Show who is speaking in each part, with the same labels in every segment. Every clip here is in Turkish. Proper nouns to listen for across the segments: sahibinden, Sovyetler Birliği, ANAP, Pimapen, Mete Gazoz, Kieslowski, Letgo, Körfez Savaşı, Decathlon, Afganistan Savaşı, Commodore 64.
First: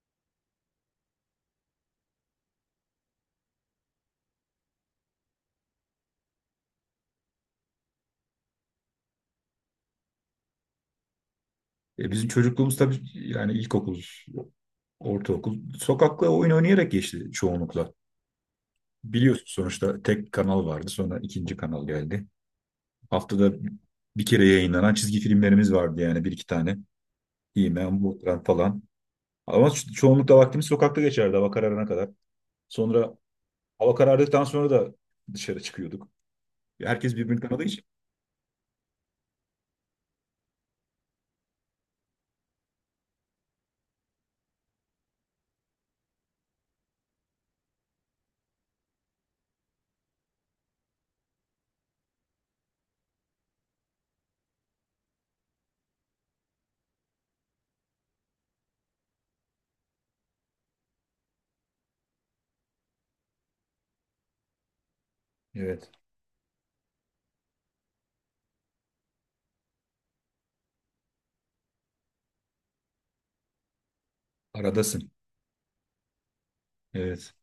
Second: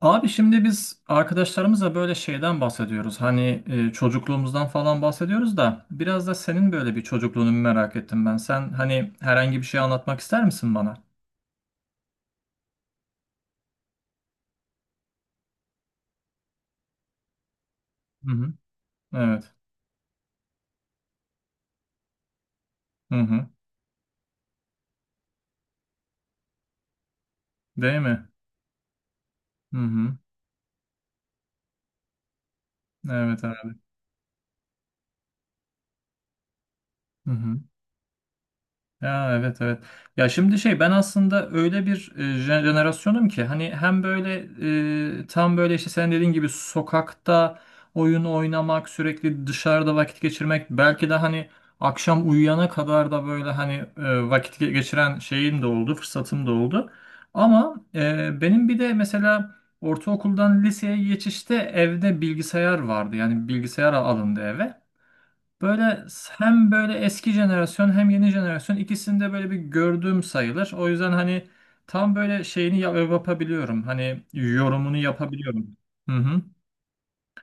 Speaker 1: Abi şimdi biz arkadaşlarımızla böyle şeyden bahsediyoruz. Hani çocukluğumuzdan falan bahsediyoruz da biraz da senin böyle bir çocukluğunu merak ettim ben. Sen hani herhangi bir şey anlatmak ister misin bana?
Speaker 2: Bizim çocukluğumuz tabii, yani ilkokul, ortaokul sokakla oyun oynayarak geçti çoğunlukla.
Speaker 1: Hı hı.
Speaker 2: Biliyorsun
Speaker 1: Evet.
Speaker 2: sonuçta tek kanal vardı, sonra ikinci kanal geldi.
Speaker 1: Hı hı.
Speaker 2: Haftada bir kere yayınlanan çizgi filmlerimiz vardı, yani bir iki tane.
Speaker 1: Değil
Speaker 2: He-Man,
Speaker 1: mi?
Speaker 2: Boomerang falan. Ama
Speaker 1: Hı hı.
Speaker 2: çoğunlukla vaktimiz sokakta geçerdi, hava kararına kadar. Sonra
Speaker 1: Evet abi.
Speaker 2: hava karardıktan sonra da dışarı çıkıyorduk. Herkes
Speaker 1: Hı
Speaker 2: birbirini
Speaker 1: hı.
Speaker 2: tanıdığı için.
Speaker 1: Ya, evet, evet. Ya şimdi şey ben aslında öyle bir jenerasyonum ki hani hem böyle tam böyle işte sen dediğin gibi sokakta oyun oynamak, sürekli dışarıda vakit geçirmek, belki de hani akşam uyuyana kadar da böyle hani vakit geçiren şeyim de oldu, fırsatım da oldu. Ama benim bir de mesela ortaokuldan liseye geçişte evde bilgisayar vardı. Yani bilgisayar alındı eve.
Speaker 2: Evet.
Speaker 1: Böyle hem böyle eski jenerasyon hem yeni jenerasyon ikisinde böyle bir gördüğüm sayılır. O yüzden hani tam böyle şeyini yapabiliyorum. Hani yorumunu
Speaker 2: Aradasın.
Speaker 1: yapabiliyorum. Hı hı.
Speaker 2: Evet.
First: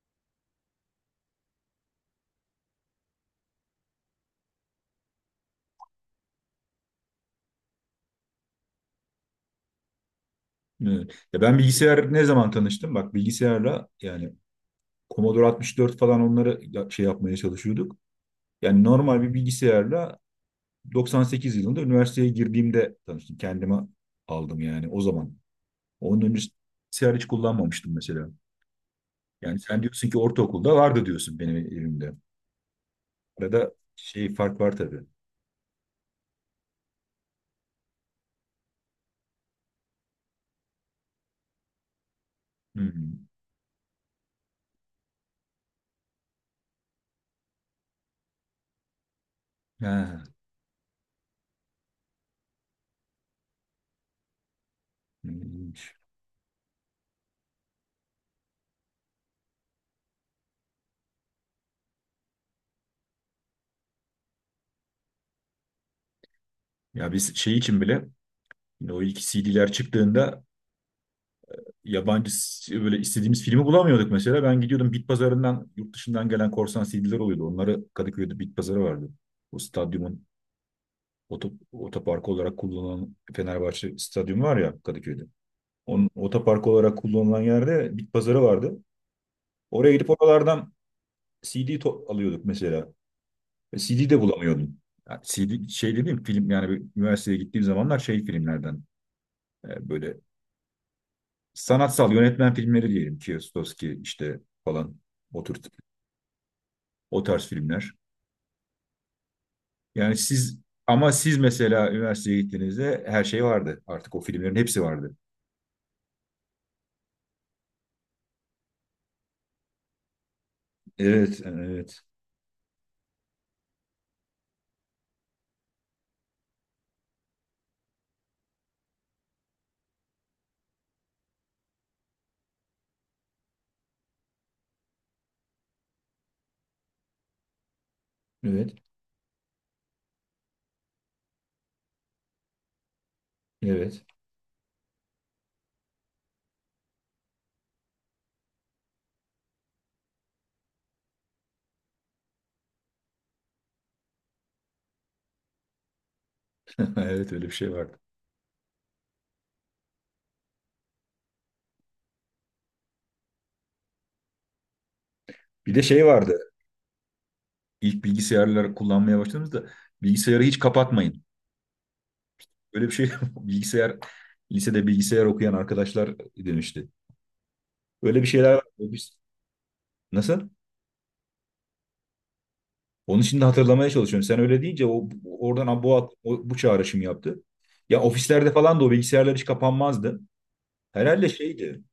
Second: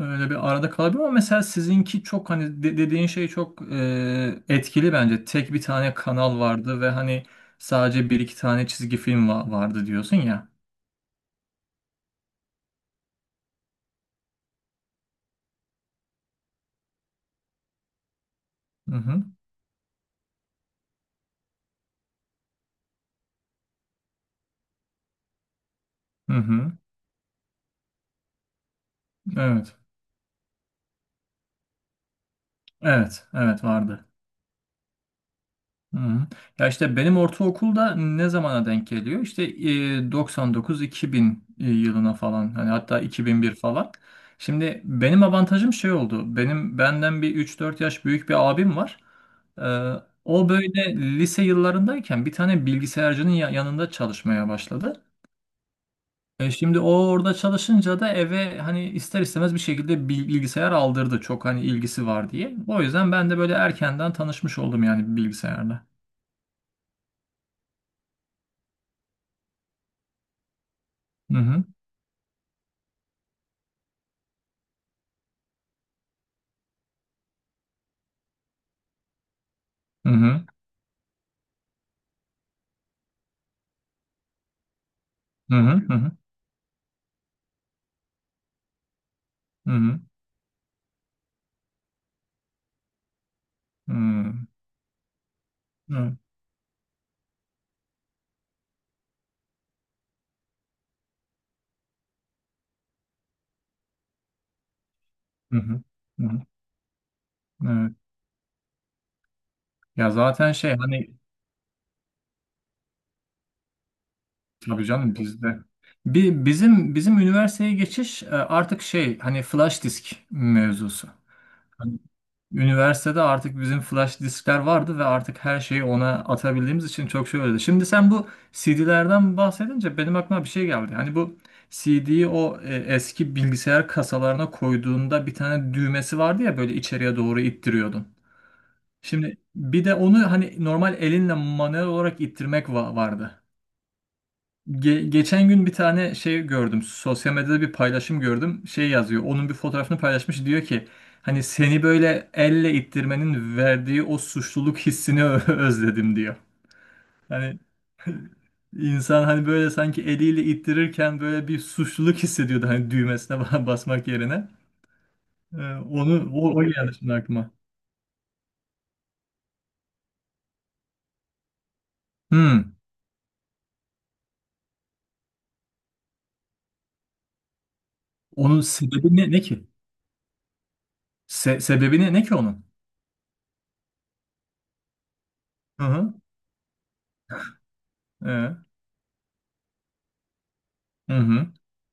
Speaker 1: Öyle bir arada kalabiliyorum ama mesela sizinki çok hani dediğin şey çok etkili bence. Tek bir tane kanal vardı ve hani sadece bir iki tane çizgi film vardı diyorsun ya.
Speaker 2: Evet. Ya ben bilgisayar ne zaman tanıştım? Bak, bilgisayarla yani Commodore 64 falan, onları şey yapmaya çalışıyorduk. Yani
Speaker 1: Hı
Speaker 2: normal
Speaker 1: hı.
Speaker 2: bir bilgisayarla 98 yılında üniversiteye girdiğimde tanıştım. Kendime aldım yani, o zaman. Onun önce
Speaker 1: Hı hı.
Speaker 2: bilgisayar hiç kullanmamıştım mesela. Yani
Speaker 1: Evet.
Speaker 2: sen diyorsun ki ortaokulda vardı diyorsun, benim evimde.
Speaker 1: Evet. Evet
Speaker 2: Arada
Speaker 1: vardı.
Speaker 2: şey fark var tabii.
Speaker 1: Hı. Ya işte benim ortaokulda ne zamana denk geliyor? İşte 99-2000 yılına falan, hani hatta
Speaker 2: Hmm.
Speaker 1: 2001 falan. Şimdi benim avantajım şey oldu. Benim benden bir 3-4 yaş büyük bir abim var. Ee,
Speaker 2: Ha,
Speaker 1: o böyle lise yıllarındayken bir tane bilgisayarcının yanında çalışmaya başladı.
Speaker 2: ilginç.
Speaker 1: E şimdi o orada çalışınca da eve hani ister istemez bir şekilde bilgisayar aldırdı. Çok hani ilgisi var diye. O yüzden ben de böyle erkenden tanışmış oldum yani bilgisayarla.
Speaker 2: Ya biz şey için bile, yine o ilk C D'ler çıktığında,
Speaker 1: Hı hı.
Speaker 2: yabancı böyle istediğimiz filmi bulamıyorduk mesela. Ben gidiyordum bit pazarından, yurt dışından gelen korsan C D'ler oluyordu. Onları Kadıköy'de bit pazarı vardı. O
Speaker 1: Hı
Speaker 2: stadyumun
Speaker 1: hı.
Speaker 2: otoparkı olarak kullanılan Fenerbahçe stadyumu var ya, Kadıköy'de.
Speaker 1: Hı hı
Speaker 2: Onun
Speaker 1: hı
Speaker 2: otoparkı olarak kullanılan yerde bit pazarı vardı. Oraya
Speaker 1: hı
Speaker 2: gidip oralardan alıyorduk mesela. Ve
Speaker 1: hı hı
Speaker 2: C D de
Speaker 1: hı.
Speaker 2: bulamıyordum. Yani C D şey
Speaker 1: Evet,
Speaker 2: dediğim film, yani bir üniversiteye gittiğim zamanlar şey filmlerden, böyle sanatsal yönetmen filmleri, diyelim ki Kieslowski işte falan, o
Speaker 1: hı
Speaker 2: tür.
Speaker 1: hı hı, hı.
Speaker 2: O tarz filmler.
Speaker 1: Evet. Ya
Speaker 2: Yani
Speaker 1: zaten
Speaker 2: siz,
Speaker 1: şey hani,
Speaker 2: ama siz mesela üniversiteye gittiğinizde her şey vardı. Artık o filmlerin hepsi
Speaker 1: tabii canım
Speaker 2: vardı.
Speaker 1: bizde. Bizim üniversiteye geçiş, artık şey hani flash disk mevzusu.
Speaker 2: Evet,
Speaker 1: Hani
Speaker 2: evet,
Speaker 1: üniversitede artık bizim flash diskler vardı ve artık her şeyi ona atabildiğimiz için çok şey öyleydi. Şimdi sen bu CD'lerden bahsedince benim aklıma bir şey geldi. Hani bu CD'yi o eski bilgisayar kasalarına koyduğunda bir tane düğmesi vardı ya, böyle içeriye doğru ittiriyordun.
Speaker 2: evet,
Speaker 1: Şimdi bir de onu hani normal elinle manuel olarak ittirmek vardı.
Speaker 2: evet.
Speaker 1: Geçen gün bir tane şey gördüm. Sosyal medyada bir paylaşım gördüm. Şey yazıyor. Onun bir fotoğrafını paylaşmış. Diyor ki hani, seni böyle elle ittirmenin verdiği o suçluluk hissini özledim diyor.
Speaker 2: Evet, öyle bir
Speaker 1: Hani
Speaker 2: şey vardı.
Speaker 1: insan hani böyle sanki eliyle ittirirken böyle bir suçluluk hissediyordu hani, düğmesine basmak yerine. Ee,
Speaker 2: Bir de şey
Speaker 1: onu
Speaker 2: vardı.
Speaker 1: o geldi şimdi aklıma.
Speaker 2: İlk bilgisayarları kullanmaya başladığımızda, bilgisayarı hiç kapatmayın.
Speaker 1: Hmm.
Speaker 2: Öyle bir şey bilgisayar, lisede bilgisayar okuyan arkadaşlar demişti. Öyle bir şeyler
Speaker 1: Onun
Speaker 2: var.
Speaker 1: sebebi
Speaker 2: Biz-
Speaker 1: ne ki?
Speaker 2: Nasıl?
Speaker 1: Sebebi ne ki onun?
Speaker 2: Onun için de hatırlamaya çalışıyorum. Sen öyle deyince o oradan
Speaker 1: Hı
Speaker 2: bu
Speaker 1: hı.
Speaker 2: bu çağrışım yaptı. Ya ofislerde
Speaker 1: Ee,
Speaker 2: falan da o bilgisayarlar hiç kapanmazdı.
Speaker 1: hı
Speaker 2: Herhalde
Speaker 1: hı.
Speaker 2: şeydi.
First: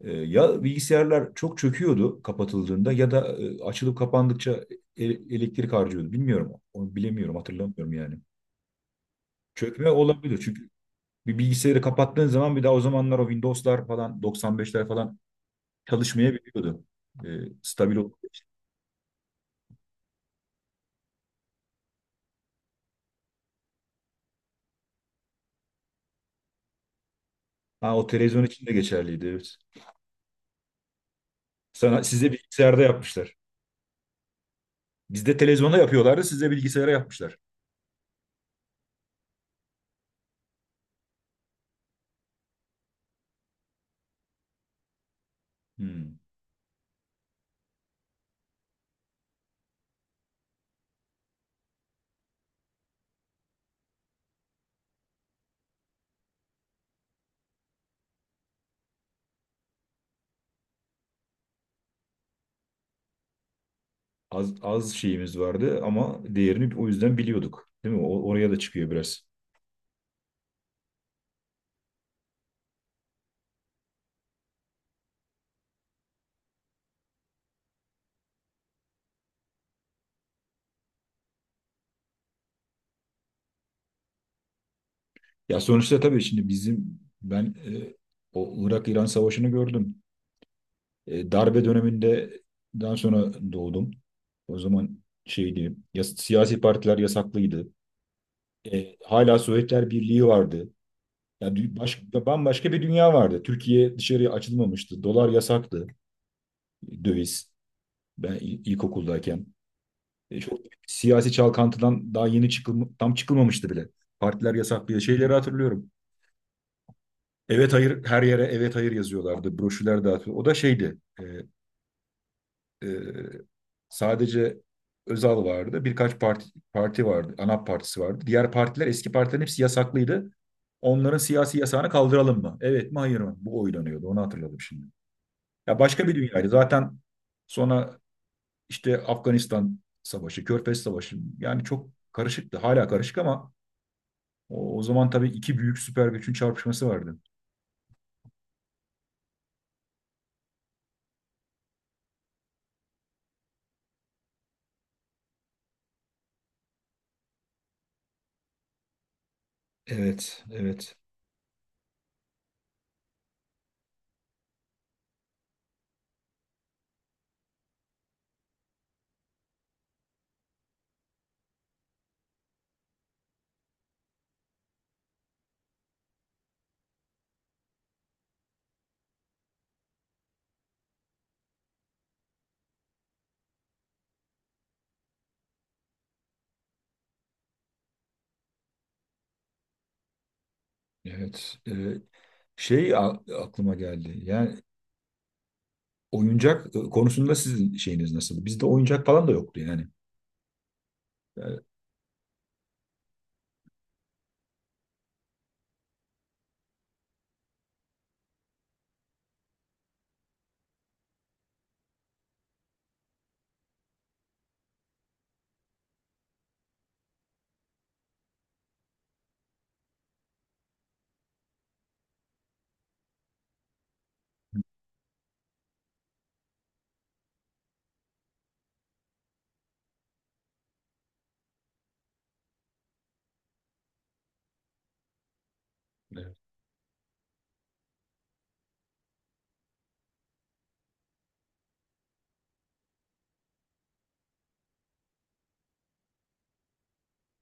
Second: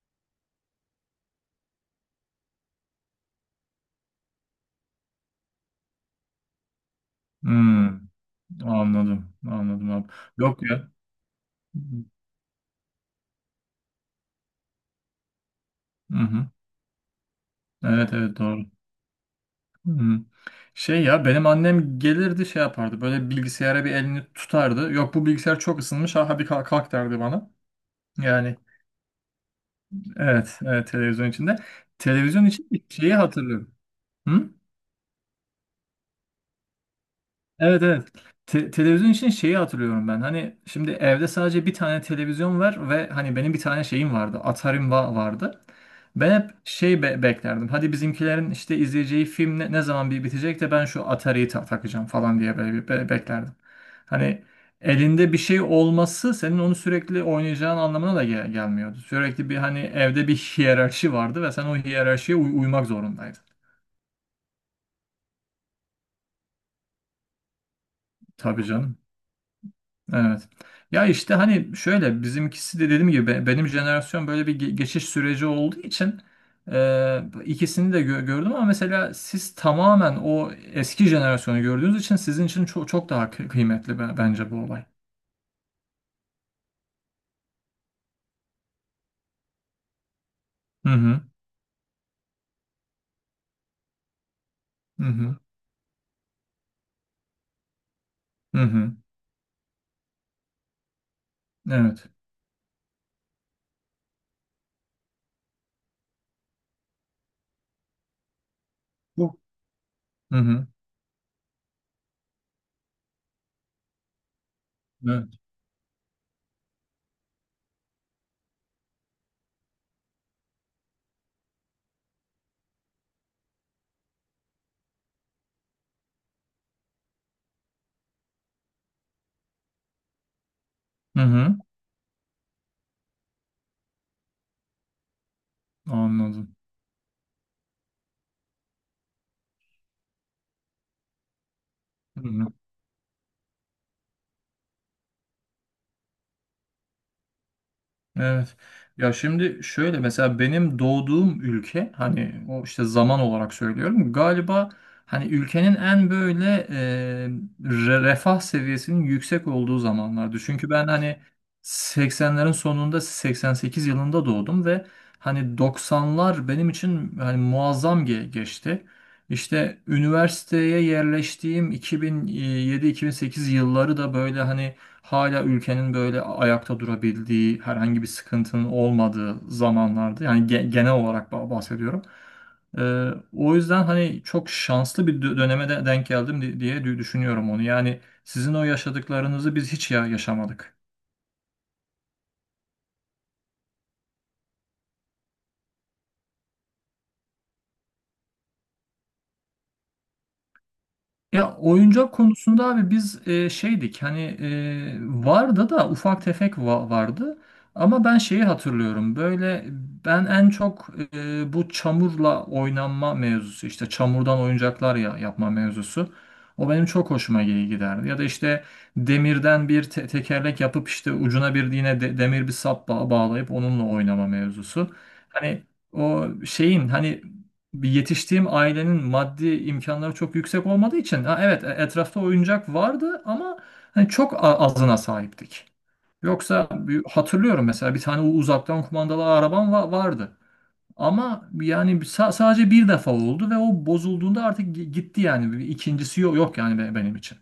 Speaker 2: Ya bilgisayarlar çok çöküyordu kapatıldığında, ya da açılıp kapandıkça elektrik harcıyordu. Bilmiyorum. Onu bilemiyorum, hatırlamıyorum
Speaker 1: Hmm,
Speaker 2: yani.
Speaker 1: anladım. Anladım
Speaker 2: Çökme
Speaker 1: abi.
Speaker 2: olabilir,
Speaker 1: Yok
Speaker 2: çünkü
Speaker 1: ya.
Speaker 2: bir bilgisayarı kapattığın zaman, bir daha o zamanlar o Windows'lar falan, 95'ler falan
Speaker 1: Hı hı.
Speaker 2: çalışmayabiliyordu. E, Stabil
Speaker 1: Evet,
Speaker 2: oldu.
Speaker 1: evet doğru. Hı hı. Şey ya, benim annem gelirdi, şey yapardı. Böyle bilgisayara bir elini tutardı. Yok, bu bilgisayar çok ısınmış. Ha, hadi kalk, kalk derdi bana.
Speaker 2: Ha, o televizyon
Speaker 1: Yani
Speaker 2: için de geçerliydi. Evet.
Speaker 1: evet, evet televizyon içinde.
Speaker 2: Sana, size
Speaker 1: Televizyon için
Speaker 2: bilgisayarda
Speaker 1: şeyi
Speaker 2: yapmışlar.
Speaker 1: hatırlıyorum. Hı?
Speaker 2: Bizde televizyonda yapıyorlardı, size bilgisayara yapmışlar.
Speaker 1: Evet, evet. Televizyon için şeyi hatırlıyorum ben. Hani şimdi evde sadece bir tane televizyon var ve hani benim bir tane şeyim vardı. Atari'm vardı.
Speaker 2: Hmm.
Speaker 1: Ben hep şey beklerdim. Hadi bizimkilerin işte izleyeceği film ne zaman bir bitecek de ben şu Atari'yi takacağım falan diye böyle bir beklerdim. Hani elinde bir şey olması senin onu sürekli oynayacağın anlamına da gelmiyordu. Sürekli bir hani, evde bir hiyerarşi vardı ve sen o hiyerarşiye uymak zorundaydın.
Speaker 2: Az şeyimiz vardı ama değerini o yüzden biliyorduk. Değil mi? Oraya da
Speaker 1: Tabii
Speaker 2: çıkıyor
Speaker 1: canım.
Speaker 2: biraz.
Speaker 1: Evet. Ya işte hani şöyle, bizimkisi de dediğim gibi, benim jenerasyon böyle bir geçiş süreci olduğu için ikisini de gördüm, ama mesela siz tamamen o eski jenerasyonu gördüğünüz için sizin için çok çok daha kıymetli bence bu olay.
Speaker 2: Ya sonuçta tabii, şimdi bizim ben o Irak-İran Savaşı'nı gördüm.
Speaker 1: Hı hı.
Speaker 2: Darbe döneminde daha sonra doğdum. O zaman
Speaker 1: Hı hı.
Speaker 2: şeydi, ya, siyasi partiler yasaklıydı.
Speaker 1: Hı hı.
Speaker 2: Hala Sovyetler Birliği vardı. Ya
Speaker 1: Evet.
Speaker 2: bambaşka bir dünya vardı. Türkiye dışarıya açılmamıştı. Dolar yasaktı. Döviz. Ben
Speaker 1: Bu.
Speaker 2: ilkokuldayken.
Speaker 1: Hı
Speaker 2: Çok
Speaker 1: hı.
Speaker 2: siyasi çalkantıdan daha yeni tam çıkılmamıştı bile. Partiler yasaklıyor.
Speaker 1: Evet.
Speaker 2: Şeyleri hatırlıyorum. Evet hayır, her yere evet hayır yazıyorlardı. Broşürler dağıtıyor. O da şeydi. E, Sadece Özal vardı. Parti vardı. ANAP partisi vardı. Diğer partiler, eski partilerin hepsi yasaklıydı. Onların
Speaker 1: Hı hı.
Speaker 2: siyasi yasağını kaldıralım mı? Evet mi hayır mı? Bu oylanıyordu. Onu hatırladım şimdi. Ya başka bir dünyaydı.
Speaker 1: Anladım.
Speaker 2: Zaten sonra işte Afganistan Savaşı, Körfez Savaşı, yani çok
Speaker 1: Hı hı.
Speaker 2: karışıktı. Hala karışık ama, o zaman tabii iki büyük süper gücün çarpışması vardı.
Speaker 1: Evet. Ya şimdi şöyle, mesela benim doğduğum ülke hani, o işte zaman olarak söylüyorum galiba, hani ülkenin en böyle refah seviyesinin yüksek olduğu zamanlardı.
Speaker 2: Evet,
Speaker 1: Çünkü ben
Speaker 2: evet,
Speaker 1: hani 80'lerin sonunda, 88 yılında doğdum ve hani 90'lar benim için hani muazzam geçti. İşte üniversiteye yerleştiğim 2007-2008 yılları da böyle hani hala ülkenin böyle ayakta durabildiği, herhangi bir sıkıntının olmadığı zamanlarda, yani genel olarak bahsediyorum. Ee, o yüzden hani çok şanslı bir döneme de denk geldim diye düşünüyorum onu. Yani sizin o yaşadıklarınızı biz hiç ya yaşamadık.
Speaker 2: evet. Şey aklıma geldi. Yani oyuncak konusunda sizin şeyiniz nasıl? Bizde oyuncak falan da yoktu yani.
Speaker 1: Ya
Speaker 2: Yani.
Speaker 1: oyuncak konusunda abi, biz şeydik hani, vardı da ufak tefek vardı, ama ben şeyi hatırlıyorum böyle, ben en çok bu çamurla oynanma mevzusu, işte çamurdan oyuncaklar ya, yapma mevzusu, o benim çok hoşuma giderdi. Ya da işte demirden bir tekerlek yapıp işte ucuna bir yine demir bir sap bağlayıp onunla oynama mevzusu, hani o şeyin hani, bir yetiştiğim ailenin maddi imkanları çok yüksek olmadığı için, ha evet etrafta oyuncak vardı ama hani çok azına sahiptik.
Speaker 2: Evet.
Speaker 1: Yoksa hatırlıyorum mesela bir tane uzaktan kumandalı arabam vardı. Ama yani sadece bir defa oldu ve o bozulduğunda artık gitti yani. Bir İkincisi yok, yok yani benim için.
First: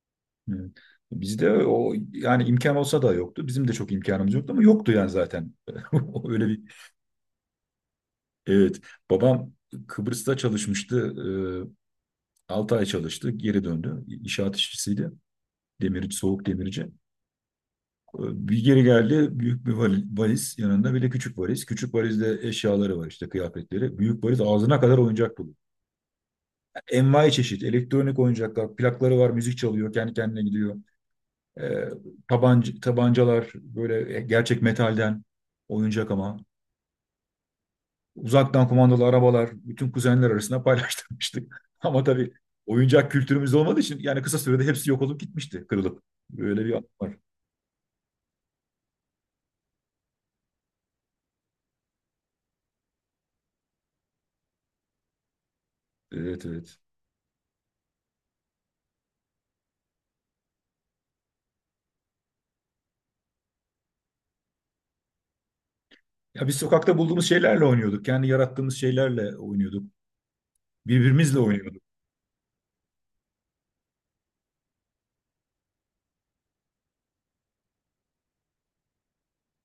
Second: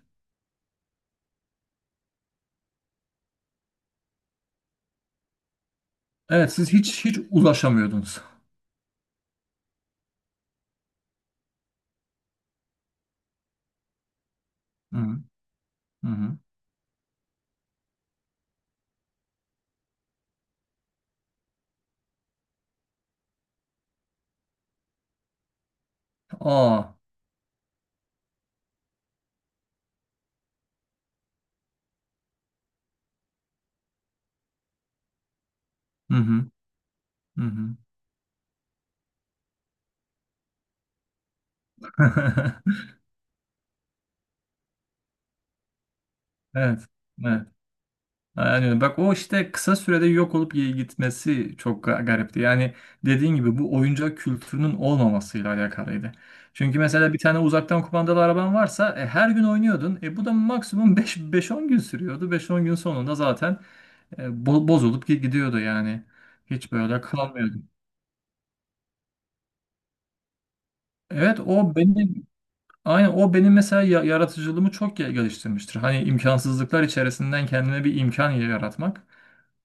Speaker 2: Evet. Bizde o, yani imkan olsa da yoktu. Bizim de çok imkanımız yoktu, ama yoktu yani zaten. Öyle
Speaker 1: Evet,
Speaker 2: bir,
Speaker 1: siz hiç hiç ulaşamıyordunuz.
Speaker 2: evet, babam Kıbrıs'ta çalışmıştı. 6 ay çalıştı, geri döndü. İnşaat
Speaker 1: Hı
Speaker 2: işçisiydi.
Speaker 1: hı. Hı
Speaker 2: Demirci,
Speaker 1: hı.
Speaker 2: soğuk demirci. Bir geri geldi, büyük bir valiz, yanında bir de küçük valiz. Küçük valizde eşyaları var, işte kıyafetleri. Büyük valiz ağzına kadar oyuncak dolu.
Speaker 1: Aa.
Speaker 2: Envai çeşit, elektronik oyuncaklar, plakları var, müzik çalıyor, kendi kendine gidiyor. E, Tabanca, tabancalar böyle gerçek metalden, oyuncak
Speaker 1: Hı
Speaker 2: ama.
Speaker 1: hı. Hı hı.
Speaker 2: Uzaktan kumandalı arabalar, bütün kuzenler arasında paylaştırmıştık. Ama tabii oyuncak kültürümüz olmadığı için yani kısa sürede hepsi yok olup gitmişti, kırılıp. Böyle bir
Speaker 1: Evet.
Speaker 2: an var.
Speaker 1: Evet. Aynen öyle. Bak, o işte kısa sürede yok olup iyi gitmesi çok garipti. Yani dediğin gibi, bu oyuncak kültürünün olmamasıyla alakalıydı.
Speaker 2: Evet, evet.
Speaker 1: Çünkü mesela bir tane uzaktan kumandalı araban varsa, her gün oynuyordun. E, bu da maksimum beş on gün sürüyordu. Beş on gün sonunda zaten bozulup gidiyordu yani.
Speaker 2: Ya biz
Speaker 1: Hiç
Speaker 2: sokakta
Speaker 1: böyle
Speaker 2: bulduğumuz
Speaker 1: kalmıyordu.
Speaker 2: şeylerle oynuyorduk. Kendi yarattığımız şeylerle oynuyorduk. Birbirimizle
Speaker 1: Evet o
Speaker 2: oynuyorduk.
Speaker 1: benim aynen o benim mesela yaratıcılığımı çok geliştirmiştir. Hani imkansızlıklar içerisinden kendime bir imkan yaratmak.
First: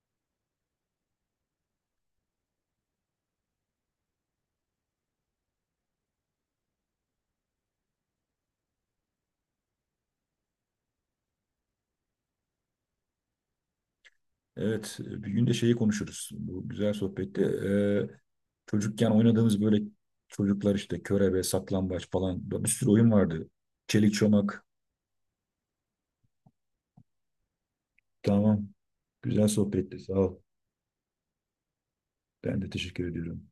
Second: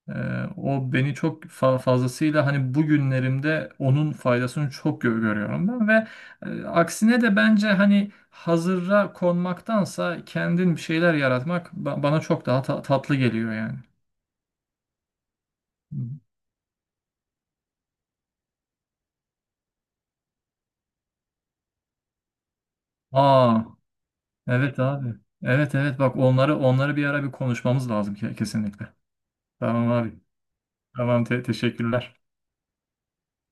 Speaker 1: Ee, o beni çok fazlasıyla hani, bugünlerimde onun faydasını çok görüyorum ben ve aksine de bence hani hazıra konmaktansa kendin bir şeyler yaratmak bana çok daha tatlı geliyor yani.
Speaker 2: Evet, bir gün de şeyi
Speaker 1: Hı.
Speaker 2: konuşuruz. Bu güzel sohbette. Çocukken oynadığımız böyle çocuklar işte, körebe, saklambaç falan, bir sürü oyun vardı.
Speaker 1: Aa,
Speaker 2: Çelik çomak.
Speaker 1: evet abi. Evet, evet, bak onları bir ara bir konuşmamız lazım
Speaker 2: Tamam.
Speaker 1: kesinlikle.
Speaker 2: Güzel
Speaker 1: Tamam
Speaker 2: sohbetti. Sağ
Speaker 1: abi.
Speaker 2: ol.
Speaker 1: Tamam, teşekkürler.
Speaker 2: Ben de teşekkür ediyorum.